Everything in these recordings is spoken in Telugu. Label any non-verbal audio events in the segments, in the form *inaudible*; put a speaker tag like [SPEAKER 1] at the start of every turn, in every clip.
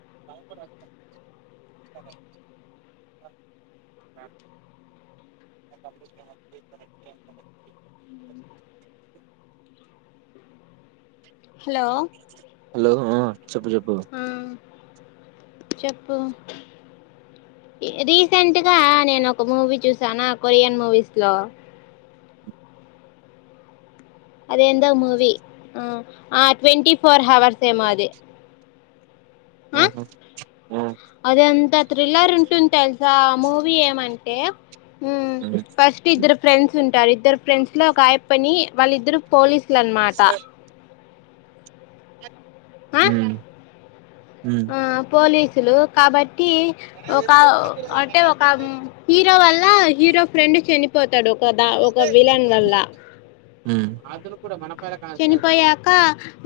[SPEAKER 1] *inaudible*
[SPEAKER 2] హలో
[SPEAKER 1] హలో ఆ చెప్పు చెప్పు
[SPEAKER 2] చెప్పు రీసెంట్గా నేను ఒక మూవీ చూసాను కొరియన్ మూవీస్ లో అది ఏందో మూవి ట్వంటీ ఫోర్ హవర్స్ ఏమో అది
[SPEAKER 1] మ్మ్
[SPEAKER 2] అద అంత థ్రిల్లర్ ఉంటుంది తెలుసా ఆ మూవీ ఏమంటే ఉ ఫస్ట్ ఇద్దరు ఫ్రెండ్స్ ఉంటారు ఇద్దరు ఫ్రెండ్స్ లో ఒక ఆయ పని వాళ్ళిద్దరు పోలీసులు అనమాట ఆ
[SPEAKER 1] మ్మ్ మ్మ్
[SPEAKER 2] ఆ పోలీసులు కాబట్టి ఒక అంటే ఒక హీరో వల్ల హీరో ఫ్రెండ్ చనిపోతాడు ఒకదా ఒక విలన్ వల్ల చనిపోయాక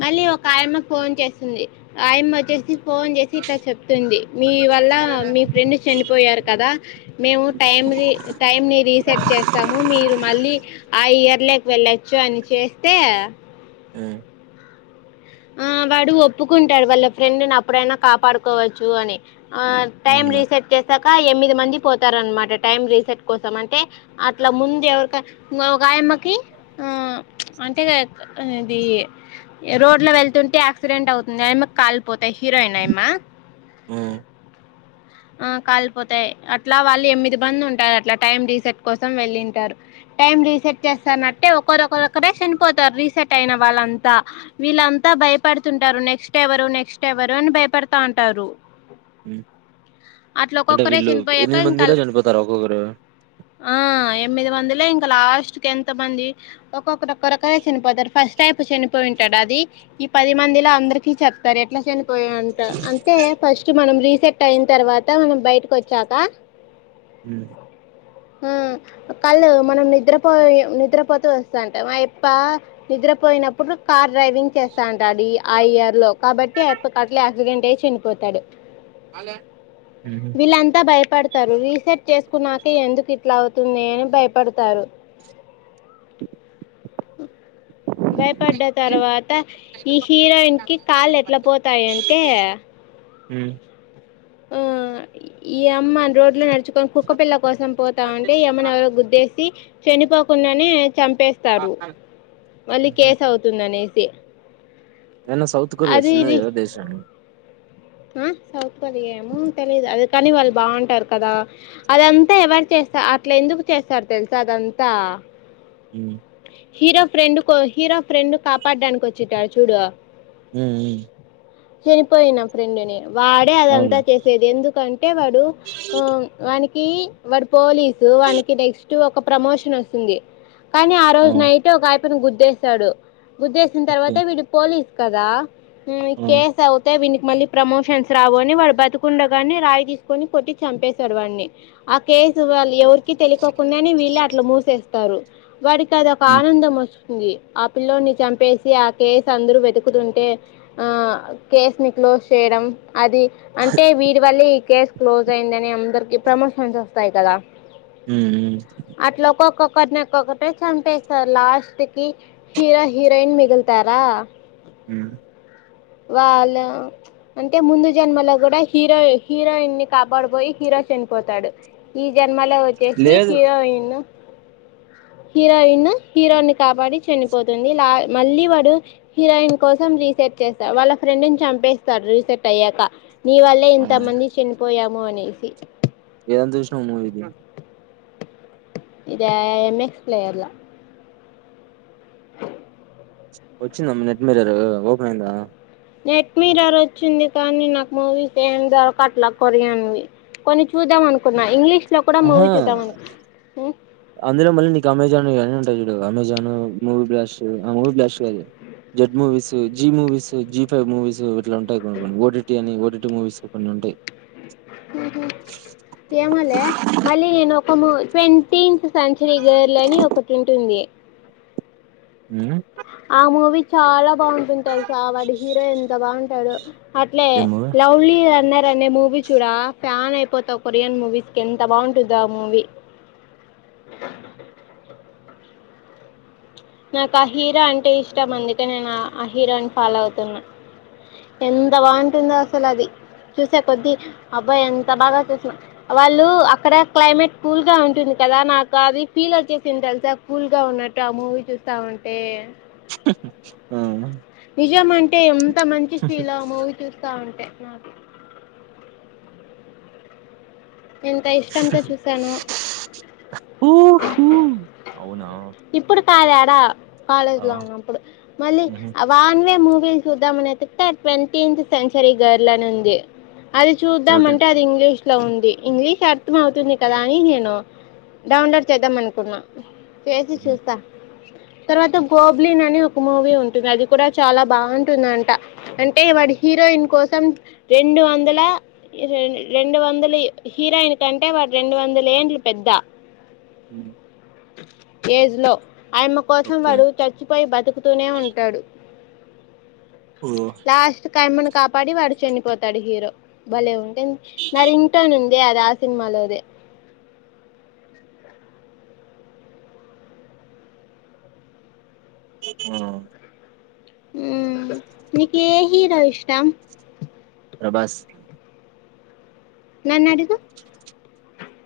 [SPEAKER 2] మళ్ళీ ఒక ఆయమ్మకు ఫోన్ చేసింది ఆయమ్మ వచ్చేసి ఫోన్ చేసి ఇట్లా చెప్తుంది మీ వల్ల మీ ఫ్రెండ్ చనిపోయారు కదా మేము టైం టైం ని రీసెర్ట్ చేస్తాము మీరు మళ్ళీ ఆ ఇయర్లోకి వెళ్ళచ్చు అని చేస్తే.
[SPEAKER 1] మ్మ్
[SPEAKER 2] ఆ వాడు ఒప్పుకుంటాడు వాళ్ళ ఫ్రెండ్ని అప్పుడైనా కాపాడుకోవచ్చు అని ఆ టైం
[SPEAKER 1] అవునులే
[SPEAKER 2] రీసెట్ చేసాక ఎనిమిది మంది పోతారు అనమాట టైం రీసెట్ కోసం అంటే అట్లా ముందు ఎవరి ఒకయమ్మకి ఆ అంటే ఇది రో ఇట్లో వెళ్తుంటే యాక్సిడెంట్ అవుతుంది ఆ కాలిపోతాయి హీరోయిన్ అయమా
[SPEAKER 1] మ్మ్
[SPEAKER 2] ఆ కాళ్ళుపోతాయి అట్లా వాళ్ళు ఎనిమిది మంది ఉంటారు అట్లా టైం రీసెట్ కోసం వెళ్ళింటారు టైం రీసెట్ చేస్తానట్ ఒకరొకరొఒకరే చనిపోతారు రీసెట్ అయిన వాళ్ళంతా వీళ్ళంతా భయపడుతుంటారు నెక్స్ట్ ఎవరు నెక్స్ట్ ఎవరు అని భయపడుతా ఉంటారు
[SPEAKER 1] మ్మ్
[SPEAKER 2] అట్లా
[SPEAKER 1] అంటే
[SPEAKER 2] ఒక్కొక్కరే
[SPEAKER 1] వీళ్ళు
[SPEAKER 2] చనిపోయాక
[SPEAKER 1] ఎనిమిది
[SPEAKER 2] ఇంకా
[SPEAKER 1] మందిలో చనిపోతారు ఒక్కొక్కరు
[SPEAKER 2] ఆ ఎనిమిది మందిలే ఇంకా లాస్ట్ క ఎంత మంది ఒక్కొక్కరు ఒక్క రకరే చనిపోతారు ఫస్ట్ అయిపు చనిపోయింటాడు అది ఈ పది మందిలో అందరికి చెప్తారు ఎట్లా చనిపోయి అంట అంటే ఫస్ట్ మనం రీసెట్ టైన్ తర్వాత మనం బయటకి వచ్చాక
[SPEAKER 1] మ్మ్
[SPEAKER 2] కళ్ళు మనం నిద్రపోయి నిద్రపోతూ వస్తాంట మా అప్ప నిద్రపోయినప్పుడు కార్ డ్రైవింగ్ చేస్తాంటాడు ఆ ఇయర్ లో కాబట్టి ఆయప్ప అట్లా యాక్సిడెంట్ అయి చనిపోతాడు
[SPEAKER 1] మ్మ్
[SPEAKER 2] వీళ్ళంతా భయపడతారు రీసెట్ చేసుకున్నాక ఎందుకు ఇట్లా అవుతుంది అని భయపడతారు భయపడ్డ తర్వాత ఈ హీరోయిన్ కి కాళ్లు ఎట్లా పోతాయంటే
[SPEAKER 1] మ్మ్
[SPEAKER 2] ఆ ఈ అమ్మ రోడ్లో నడుచుకొని కుక్కపిల్ల కోసం పోతా ఉంటే ఈ అమ్మను ఎవరో గుద్దేసి చనిపోకుండానే చంపేస్తారు మళ్ళీ కేసు అవుతుంది అనేసి
[SPEAKER 1] ఏన్న సౌత్ కొరియా చిన్న ఏదో దేశా అండి
[SPEAKER 2] ఆ సౌత్ కొరియా ఏమో తెలిదు అది కాని వాళ్ళు బాగుంటారు కదా అదంతా ఎవరు చేస్తారు అట్లా ఎందుకు చేస్తారు తెలుసు అదంతా
[SPEAKER 1] మ్మ్
[SPEAKER 2] హీరో ఫ్రెండ్ కో హీరో ఫ్రెండ్ కాపాడడానికి వచ్చేటడు చూడు
[SPEAKER 1] మ్మ్ మ్మ్
[SPEAKER 2] చనిపోయిన ఫ్రెండుని వాడే అదంతా
[SPEAKER 1] అవునులే
[SPEAKER 2] చేసేది ఎందుకంటే వాడు వానికి వాడు పోలీసు వానికి నెక్స్ట్ ఒక ప్రమోషన్ వస్తుంది కానీ ఆ రోజు నైట్ ఒక ఆయపన గుద్దేసాడు గుద్దేసిన
[SPEAKER 1] ఓకే
[SPEAKER 2] తర్వాత వీడు పోలీసు కదా
[SPEAKER 1] ఆ
[SPEAKER 2] కేసు అవుతే వీన్కి మళ్ళీ ప్రమోషన్స్ రావని వాడు బతుకుండగానే రాయి తీసుకొని కొట్టి చంపసాడు వాడిని ఆ కేసు వాళ్ళు ఎవరికి తెలియకోకుండాని వీళ్ళు అట్లా మూసేస్తారు వాడికి అదొక
[SPEAKER 1] మ్మ్
[SPEAKER 2] ఆనందం వస్తుంది ఆ పిల్లోని చంపేసి ఆ కేసు అందరు వెతుకుతుంటే ఆ కేసు ని క్లోజ్ చేయడం అది అంటే వీటి వల్లే ఈ కేసు క్లోజ్ అయిందిని అందరికి ప్రమోషన్స్ వస్తాయి కదా
[SPEAKER 1] మ్మ్
[SPEAKER 2] అట్లా ఒక్కొక్కొక్కటిని ఒక్కొక్కటే చంపేస్తారు లాస్ట్ కి హీరో హీరోయిన్ మిగులుతారా
[SPEAKER 1] మ్మ్
[SPEAKER 2] వాళ్ళ అంటే ముందు జన్మలో కూడా హీరో హీరోయిన్ ని కాపాడుపోయి హీరో చనిపోతాడు ఈ జన్మ లో వచ్చేసి
[SPEAKER 1] లేదు
[SPEAKER 2] హీరోయిన్ ను హీరోయిన్ హీరోయిన్ ని కాపాడి చనిపోతుంది లా మళ్ళీ వాడు హీరోయిన్ కోసం రీసెర్చ్ చేస్తా వాళ్ళ ఫ్రెండ్ని చంపేస్ స్తాడు రిసెట్ అయ్యాక నీ వల్లే
[SPEAKER 1] ఆ
[SPEAKER 2] ఇంత మంది చనిపోయాము అనేసి
[SPEAKER 1] ఏం జూసినవ్ మూవి ది
[SPEAKER 2] ఇది ఎంఎక్స్ ప్లేయర్లా
[SPEAKER 1] వచ్చిందమ్ నెట్ మీరర్ ఓపన్ అయింద
[SPEAKER 2] నెట్ మీరర్ వచ్చింది కానీ నాకు మూవీ ఏ దొరక అట్లా కొరియన్వి కొన్ని చూద్దాం అనుకున్నా ఇంగ్లీష్ లో కూడా మూవీ
[SPEAKER 1] ఆహా
[SPEAKER 2] చూద్దాం అనుకు
[SPEAKER 1] అందులో మళ్ళీ నీకు అమెజాన్ అని ఉంటా చూడు అమెజాన్ మూవీ బ్లాష్ట్ ఆ మూవీ బ్లాష్ట్ కాదు jet movies Zee movies Zee five movies లోంటాయి కొన్ని కొన్ని ఓడిటి అని ఓడి మూవిస్ కొన్ని ఉంటాయి
[SPEAKER 2] ఏమొ లే మళ్ళీ నేను ఒక మూవీ ట్వంటిన్ సంచర గర్ల అని ఒకటి ఉంటుంది
[SPEAKER 1] హ
[SPEAKER 2] ఆమువి చాలా బాగుంటుంటలుసా వాడు హీరో ఎంత బాగుంటాడు అట్లే
[SPEAKER 1] ఏం మూవీ
[SPEAKER 2] లవలీ అ అనే మూవీ చూడా ఫ్యాన్ అయిపోతావు కొరియన్ మూవీస్ కి ఎంత బాగుంటుందో ఆ మూవీ నాకు ఆ హీరో అంటే ఇష్టం అందుకే నేను ఆ హీరోని ఫాలో అవుతున్నా ఎంత బాగుంటుందో అసలు అది చూసే కొద్ది అబ్బాయి ఎంత బాగా చూసిన వాళ్ళు అక్కడ క్లైమేట్ కూల్గా ఉంటుంది కదా నాకు అది ఫీల్ వచ్చేసింది తెలుసా కూల్ గా ఉన్నట్టు ఆ మూవీ చూసి స్తా ఉంటే
[SPEAKER 1] ఆ
[SPEAKER 2] నిజం అంటే ఎంత మంచి ఫీల్ మూవీ చూస్తా ఉంటే నాకు ఎంత ఇష్టంతో చూసాను
[SPEAKER 1] ఊహూ అవునా
[SPEAKER 2] ఇప్పుడు సదాడ కాలేజ్
[SPEAKER 1] ఆ
[SPEAKER 2] లో ఉన్నప్పుడు మళ్ళీ
[SPEAKER 1] ఉహూ
[SPEAKER 2] వాన్వే మూీ చూద్దామని వెతికితే ట్వంటన్ సెంచరీ గర్ల్ అని ఉంది అది చూద్దాం
[SPEAKER 1] ప్రోటీన్
[SPEAKER 2] అంటే అది ఇంగ్లీష్ లో ఉంది ఇంగ్లీష్ అర్థం అవుతుంది కదా అని నేను డౌన్లోడ్ చేద్దాం అనుకున్నా చెసి చూస్తా తర్వాత గోబ్లిన్ అని ఒక మూవీ ఉంటుంది అది కూడా చాలా బాగుంటుందంట అంటే వాడు హీరోయిన్ కోసం రెండు వందల రెండు వందల హీరోయిన్ ంటే వాడు రెండు వందల ఏండ్లు పెద్ద
[SPEAKER 1] హ
[SPEAKER 2] అ ఏజ్ లో ఆయమ్మ కోసం
[SPEAKER 1] ఓకే
[SPEAKER 2] వాడు చచ్చిపోయి బతుకుతూనే ఉంటాడు
[SPEAKER 1] ఓ
[SPEAKER 2] కైమ్మను కాపాడి వాడు చనిపోతాడు హీరో భలే ఉ మరి ఇంటానం దే అది ఆ సినిమాలోదే.
[SPEAKER 1] మ్మ్
[SPEAKER 2] మ్మ్ నీకు ఏ హీరో ఇష్టం?
[SPEAKER 1] ప్రభాస్
[SPEAKER 2] నన్ను అడుగు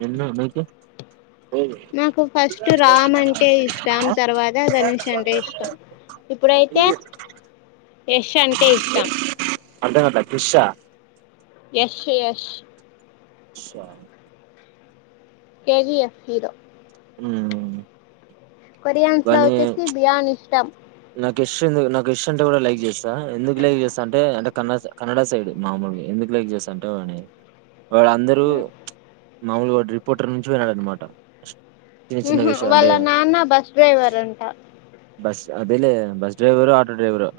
[SPEAKER 1] ఎన్ను నీకి
[SPEAKER 2] నాకు ఫస్ట్ రామ్ అంటే ఇష్టం తర్వాత ధనుష్ అంటే ఇష్టం ఇప్పుడైతే యష్ అంటే ఇష్టం.
[SPEAKER 1] అంటేనత క్రిష్షా
[SPEAKER 2] యష్ష్ యష్
[SPEAKER 1] షా
[SPEAKER 2] కే జీ యఫ్ హీరో
[SPEAKER 1] మ్మూ
[SPEAKER 2] కొరియాన్స్ లీ వచ్చేసి భియాన్ ఇష్టం.
[SPEAKER 1] నాకు యష్ ఎందుకు నాకు యష్ అంటే కూడా లైక్ చేస్తా. ఎందుకు లైక్ చేస్త అంటే అంటే కన్ కన్నడ సైడ్ మామూలుగా ఎందుకు లైక్ చేస్తా అంటే వాన్ని? వాళ్ళందరూ మామూలుగా వాడు రిపోర్టర్ నుంచి వొయినాడన్నమాట
[SPEAKER 2] హ్మ్ హు వాళ్ళ నాన్న బస్ డ్రైవర్ అంట.
[SPEAKER 1] బస్ అదేలే బస్ డ్రైవరో, ఆటో డ్రైవరో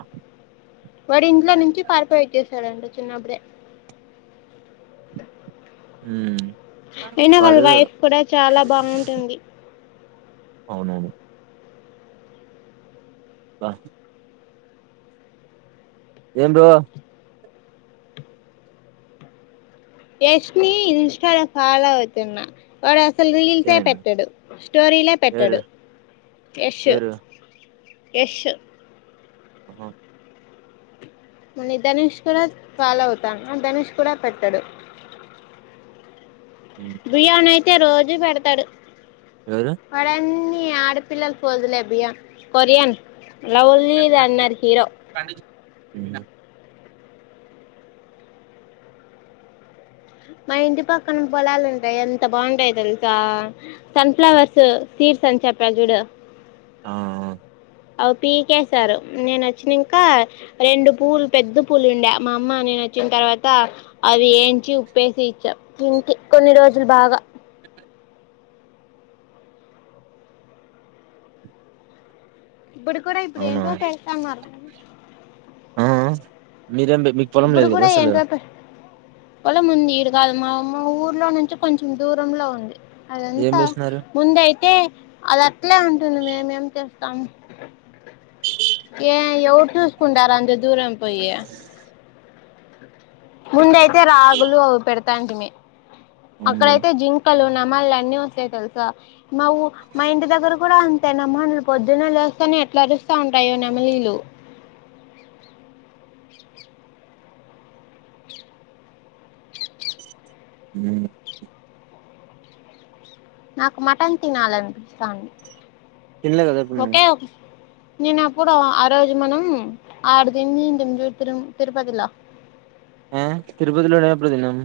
[SPEAKER 2] వాడు ఇంట్లో నుంచి పారిపోయి వచ్చేస్ చ్చడంట చిన్నపుడే.
[SPEAKER 1] మ్మ్
[SPEAKER 2] అయినా వాళ్ళ వైఫ్ కూడా చాలా బాగుంటుంది.
[SPEAKER 1] అవునవును వ ఏం బ్రో
[SPEAKER 2] యష్ నీ ఇన్స్టాలో ఫాలో అవుతున్నా. వాడు అసలు రీల్సే
[SPEAKER 1] ఇచ్చానండి
[SPEAKER 2] పెట్టడు స్టోరీలే
[SPEAKER 1] ఎవరు
[SPEAKER 2] పెట్టడు యష్షు.
[SPEAKER 1] ఎవరు
[SPEAKER 2] యష్షు
[SPEAKER 1] అహ
[SPEAKER 2] నీ ధనుష్ కూడా ఫాలో అవుతాను ధనుష్ కూడా పెట్టడు.
[SPEAKER 1] ఉమ్
[SPEAKER 2] భియాన్ అయి తే రోజు పెడుతడు
[SPEAKER 1] ఎవరు
[SPEAKER 2] వాడన్నీ ఆడపిల్లలు ఫోజులే భియాన్ కొరియన్ లవ్లీ రన్నర్ హీరో
[SPEAKER 1] అ
[SPEAKER 2] మా ఇంటి పక్కన పొలలుంటై ఎంత బాగుంటాయో తెలుసా సన్ఫ్లవర్స్ సీడ్స్ అని చెప్పా చూడు.
[SPEAKER 1] ఆ
[SPEAKER 2] అవి పీకేశారు నేన వచ్చిన ఇంకా రెండు పూలు పెద్ద పూలు ఉండే మా అమ్మ నేన వచ్చిన తర్వాత అవి ఏంచి ఉప్పేసి ఇచ్చా తింటి కొన్ని రోజులు బాగా ఇప్పుడు కూడా ఇప్పుడు
[SPEAKER 1] అవునా
[SPEAKER 2] ఏంటో చేస్తాన్నారు
[SPEAKER 1] అ మీరేం మీకు పొలం లేదు కదా అసలు
[SPEAKER 2] వాళ్ళ ముందు ఇడ కాదు మా ఆమా ఊర్లో నుంచి కొంచెం దూరంలో ఉంది.
[SPEAKER 1] ఏం
[SPEAKER 2] అదంతా
[SPEAKER 1] వేసినారు
[SPEAKER 2] ముందయితే అది అట్లే ఉంటుంది మేమేం ఏ ఎవరు చూసుకుంటారా అంతే దూరం పోయి ముందైతే రాగులు అవ్ పెడతాంటిమీ
[SPEAKER 1] అవునులే
[SPEAKER 2] అక్కడయితే జింకలు ఉన్నా మ్మళ అన్నీ వస్తాయి తెలుసా మాఊ మా ఇంటి దగ్గర కూడా అంతే నమ నేను పొద్దున్న లేస్తేనే ఎట్లా అరుస్తా ఉంటాయో నెమలీలు.
[SPEAKER 1] అ
[SPEAKER 2] నాకు మటన్ తినాలనిపిస్తాంది
[SPEAKER 1] తినలే కదా అప్పుడు నువ్వు
[SPEAKER 2] ఒకే ఒక నేను అప్పుడు ఆ రోజు మనం ఆడ తినీటీం తిరు తిరుపతిలో
[SPEAKER 1] ఆ తిరుపతిలోనా ఎప్పుడు తిన్నాం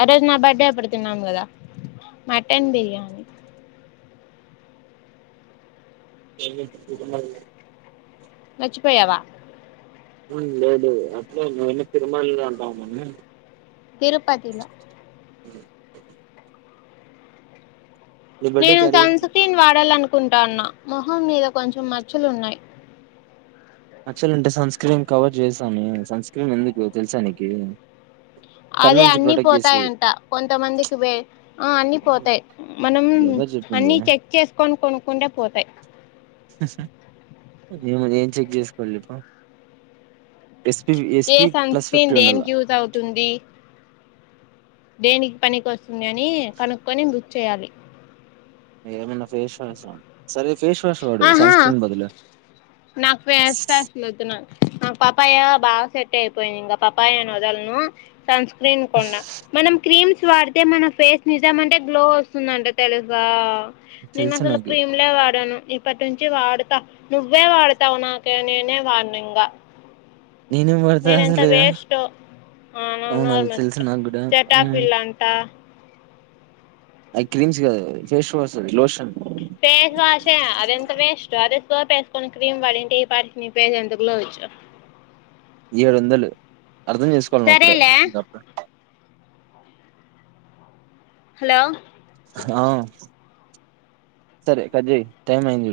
[SPEAKER 2] ఆ రోజు నా బర్త్డే పడుతున్నాం కదా మటన్ బిర్యానీ.
[SPEAKER 1] ఎ
[SPEAKER 2] మాచ్చిపోయావా
[SPEAKER 1] లేదు అట్లే మేము తిరుమల అంటా మని
[SPEAKER 2] తిరుపతిలో
[SPEAKER 1] అ
[SPEAKER 2] నేను
[SPEAKER 1] బర్త్డేకి అడిగిన
[SPEAKER 2] సన్ స్క్రీన్ వాడాల అను కుంటాన్నా మొహం మీద కొంచెం మచ్చలున్నాయి
[SPEAKER 1] మచ్చలు అంటే సన్ స్క్రీన్ కవర్ చేస్తన్నాయా సన్ స్క్రీన్ ఎందుకు తెలుసా నికి
[SPEAKER 2] అదే అన్ని పోతాయంట కొంతమందికి వే ఆ అన్ని పోతాయి మనం
[SPEAKER 1] ఎవరు చెప్పింది
[SPEAKER 2] అన్ని చెక్ చేసుకొని కొను కుండా పోతాయి
[SPEAKER 1] ఏమో ఏం చెక్ చేసుకోవాలిప
[SPEAKER 2] ఏ సన్ స్క్రీన్ దేనికి యూజ్ అవుతుంది దేనికికి పని కోస్ ంది అని కనుక్కొని బుక్ చేయాలి
[SPEAKER 1] ఏమన్నా ఫేస్ వాష్ ఆ
[SPEAKER 2] ఆహా నాకు ఫేస్ వాష్ లు వద్దు నాకు ఆ పాప్పాయ బా సెట్ అయిపోయిందింగ పాప్పాయిను వదల్ ను సన్ స్క్రీన్ కొన్న మనం క్రీమ్స్ వాడితే మన ఫేస్ నిజం అంటే గ్లో వస్తుందంట తెలుసా నేను
[SPEAKER 1] తెలుసు
[SPEAKER 2] అసలు
[SPEAKER 1] నాకి
[SPEAKER 2] క్రీమ్లే వాడాను ఇప్పటి నుంచి వాడతా నువ్వే వాడతావు నాకే నేనే వాడ్ను ఇక
[SPEAKER 1] నేనేం వాడతా
[SPEAKER 2] నేనెంత
[SPEAKER 1] అసలు
[SPEAKER 2] వేస్ట్ ఓ ఆ న
[SPEAKER 1] అవును
[SPEAKER 2] నార్
[SPEAKER 1] అది తెలుసు
[SPEAKER 2] మూస్కో
[SPEAKER 1] నాకు కూడా
[SPEAKER 2] సెట్ ఆఫ్
[SPEAKER 1] ఉమ్,
[SPEAKER 2] ల్ అంటా
[SPEAKER 1] ఐ క్రీమ్స్ కాదా ఫేస్ వాష్ అదిలోషన్
[SPEAKER 2] తోటేసుకోని క్రీమ్ పడంటి పే ఎందుకు్లో వచ్చు
[SPEAKER 1] ఏడు వందలు అర్థం చేసుకోవాలం అప్పుడే
[SPEAKER 2] సరేలే హలో
[SPEAKER 1] ఆ సరే కట్జేయి టైమ్ అయింది చూడు